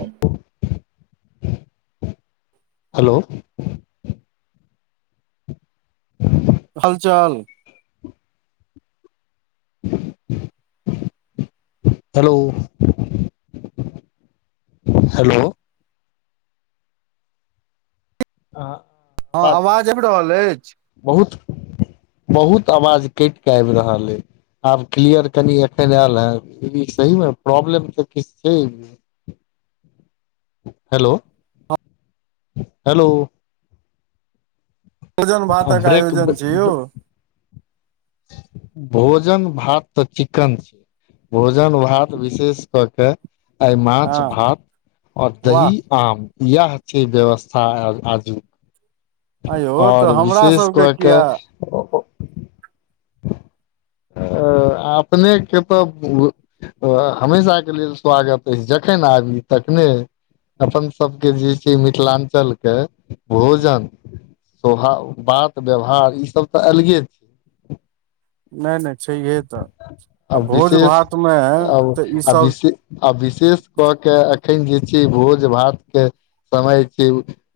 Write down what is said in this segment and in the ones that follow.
ह्म [unintelligible] हलो हाल चाल [unintelligible] हलो हेलो आ हँ आवाज आवाज बहुत आबि कट रहल अछि के बहुत बहुत आवाज कटि कऽ आबि रहल अइ आब क्लियर कनि एखन आयल हे ई सहीमे प्रॉब्लम तऽ किछु छै हेलो हेलो भोजन भातक ब्रेक आयोजन छै यौ भोजन भात तऽ चिकन छै भोजन भात विशेष कऽ के आ माछ हँ भात ओर वाह दही आम इएह छै व्यवस्था आजुक आंयौ आओर तऽ हमरा विशेष सबके कऽ किया कऽ आ अपने के तऽ हमेशा के लेल स्वागत अछि जखन आबी तखने अपन सबके जे छै मिथिलाञ्चल के भोजन स बात व्यवहार ईसभ तऽ अलगे छै नहि नहि छैहे तऽ आ भोज विशेष भात मे आ तऽ ई आ सब विशे आ विशेष कके एखन जे छै भोज भात के समय छै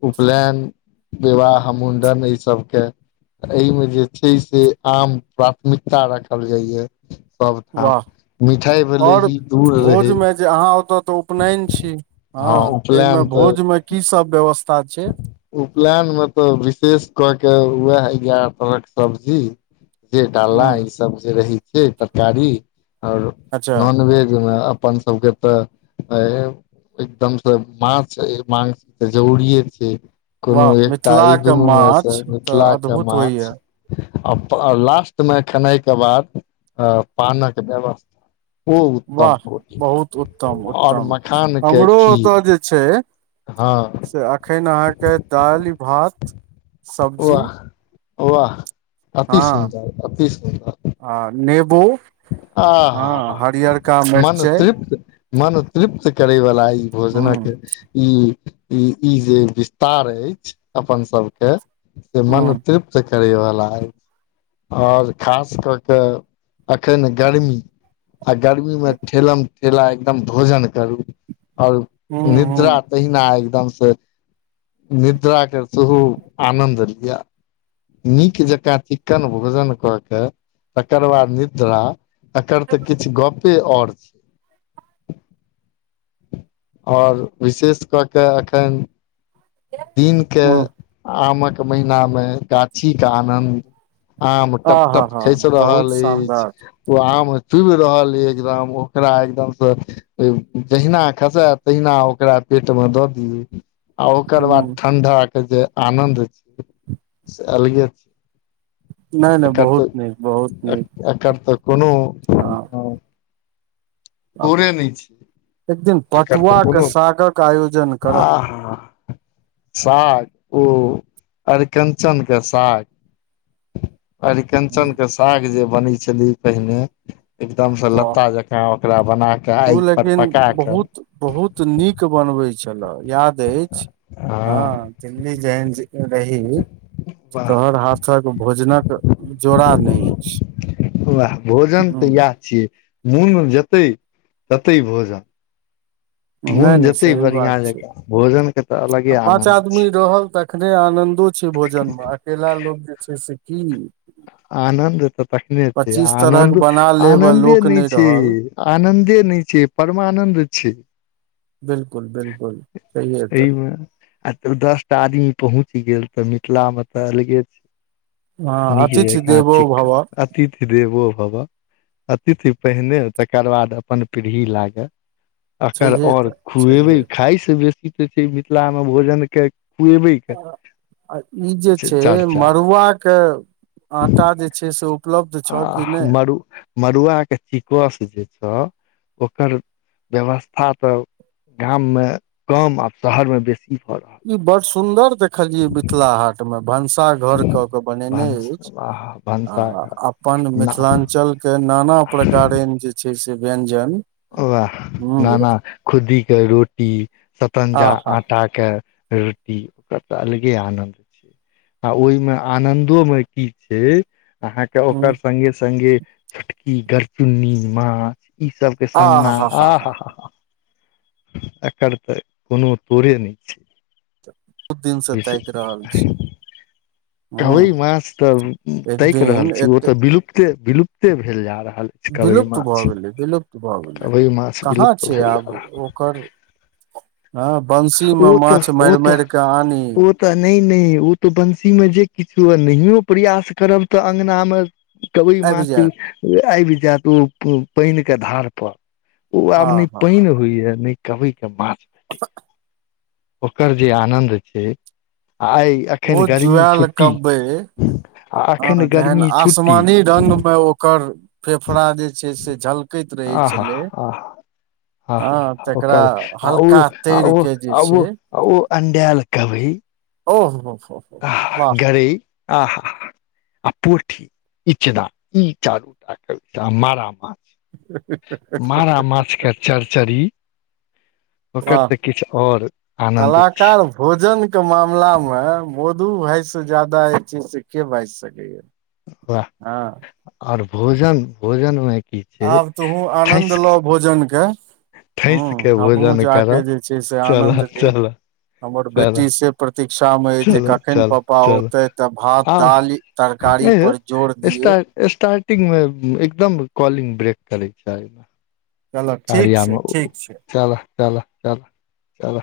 उपनयन विवाह मुण्डन एहि सभके एहिमे जे छै से आम प्राथमिक ता राखल जाइय सबठाम वाह आओर भोजमे जे अहाँ ओतऽ तऽ उपनन छी हँ ताहिमे उपनयन तऽ भोजमे की सब व्यवस्था छै उपनयान मे तऽ विशेष क के उएह है एगारह तरह के सब्जी जे हूँ डाला ईसभ जे रहैत छै तरकारी आओर अच्छा नॉनवेजमे अप अपन सबके तऽ एकदम से माछ मास त जरुररीे कोनो वाह एकटा ई मिथिलाके दुनूमेसँ माछ तऽ मिथिलाके अद्भुत माछ होइया आ लास्टमे खेनाइके बाद पानक व्यवस्था ओ उत्तम वाह कोटिके बहुत उत्तम आओर उत्तम मखानके हमरो ओतय खीर जे छै हँ से एखन अहाँके दालि भात सब्जी वाह वाह अति हँ सुन्दर अति सुन्दर आ नेबो आह आहा हँ ह हरियरका मन मिरचाइ तृप्त मन तृप्त करैवला ई भोजनक हूं के ई ई ई जे विस्तार अछि अपन सब के से मन हूं तृप्त करैवला ह आओर खास क के अखन गर्मी आ गर्मी मे ठेलम ठेला एकदम भोजन करू आओर हूं निद्रा हूं तहिना एकदम से निद्रा कर सेहो आनन्द लियअ नीक जकाँ चिक्कन भोजन क क तकर बाद न निद्रा एकर तऽ किछु गपे आओर छै आओर विशेष कऽ कऽ एखन दिनके हूं आमक महिनामे गाछीके आनन्द आम आ हा टपटप हा खैस बहुत रहल अछि शानदार ओ आम तुबि रहल एकदम ओकरा एकदमसँ जहिना खसे तहिना ओकरा पेटमे द दियो ओकर हूं बाद ठंडा के जे आनन्द छै से अलगे नहि छै नहि एकर बहुत नीक बहुत तऽ नीक एकर तऽ कोनो हँ दोड़े नहि छै एक दिन एकर त पटुआ के कोनो सागक आयोजन आ करब हँ हाँ साग ओ अरिकंचन क साग अरिकंचन क साग जे बनै छलै पहिने एकदम से वाह लत्ता जका ओकरा बना क ओ आइग पर लेकिन पका क [unintelligible] हँ कि वाह तोहर हाथक भोजनक जोड़ा नहि अछि वाह भोजन त हुं याह नुन जतै तते भोजन नुन नहि नहि जेतै सही बात बढ़िआं छै जकाँ भोजन क आ पाँच आदमी रहल त तखने आनन्दो छै भोजनमे अकेला लोक जे छै ओहिस की आनन्द तऽ तखने छै पच्चीस तरहक आनन्दो बना लेब आ आनन्दे लोक नहि छै रहल आनन्दे नइ छै परमानन्द छै बिल्कुल बिल्कुल छैहे तऽ एहिमे आ तब दस टा आदमी पहुँच गेल तऽ मिथिला मे तऽ अलगे छै हँ नीक अतिथि जकाँ देवो चिक्क भव अतिथि देवो भबह पहिने तकर बाद अपन पीढ़ी लागे एकर छैहे आऔर तऽ खुएबै छैहे खाय से बेसी तऽ छै मिथिलामे भोजनक खुएबैक आ ई जे छै मड़ुआक आटा जे छै से उ आ मड़ु मड़ुआके चिकस जे छौ ओकर व्यवस्था तऽ गाममे कम आ शहरमे बेसी भऽ रहल ई अछि बड़ सुन्दर देखलियै मिथिला हाट मे भनसा घरक क बनेने भनस अछि आ भनसाघर अपन ना मिथिलांचलके नाना प्रकारेन जे छै से व्यज्जन वह नाना खुद्दीके रोटी सतणजा आहा आटाक रोटी ओकर तऽ अलगे आनन्द छै आ ओहिमे आनन्दोमे की छै अहाँके हूँ ओकर संगगे संगगे छोटकी गरचुन्नी माछ ई सब सना आ हा हॉ हा एकर तऽ कोनो तोरे नहि छै बहुत दिनसँ ताकि रहल छी कबई हूँ माछ तऽ एक ताकि रहल दिन छी ओ एते तऽ विलुप्ते विलुप्ते भेल जा रहल कबइ विलुप्त माछ भऽ गेलै विलुप्त भऽ गेलै कबइ माछ कहाँ विलुप्त छै भेल जा आब रहल आ [unintelligible] बंसी म माछ मैर मैर क आ ओ त नहि नहि ओ त बंसी मे जे किछु हुए नहियै प्रयास करब तऽ अंगना मे कबई आबि माछ जायत आईब जाएत उ पाईन के धार पर ओ आ आब ने हा हा पाईन होइ या न कबीई के माछ ओकर जे आनन्द छैइ ओ जुआल कबैइ आ एखन हां जेहन गर्मी छुट्टी आसमानी रंग में ओकर फेफड़ा जे छैइ से झलकैत रहै आहा छलै आह आह हा हँ ह तकरा ओकर आ ओ हल्का आ तैर ओ के जे आ ओ छै आ ओ अंडाएल कवैइ ओहो हो हो हो आह वाह गरैइ आह ह हा आ पोठी इचना ई चारू टा कवेका आ मारा माछ मारा माछके चरचरी ओकर वाह तऽ किछु और आनन्द छै कलाकार भोजन के मामला में ब दू भाय से ज्यादा अई चीज से के बाजि सकैया वाह हँ और भोजन भोजन में आब तोहूँ आनन्द लऽ भोजन के ह ठैस के हमहुँ भोजन जाक करऽ जे छैइ से आनन्द चलऽ ली चलऽ हमर चलऽ बेटी से प्रति प्रतीक्षा में य जे चलऽ कखन चलऽ पापा चलऽ औतैथ तऽ भात आब दालि तरकारी पर जोर एह दिये स्टार्टिंग में एकदम कॉलिंग ब्रेक करै छैइ कि मैं चलऽ ठीक गाड़ियां छै में ठीक छै चल चल चल चल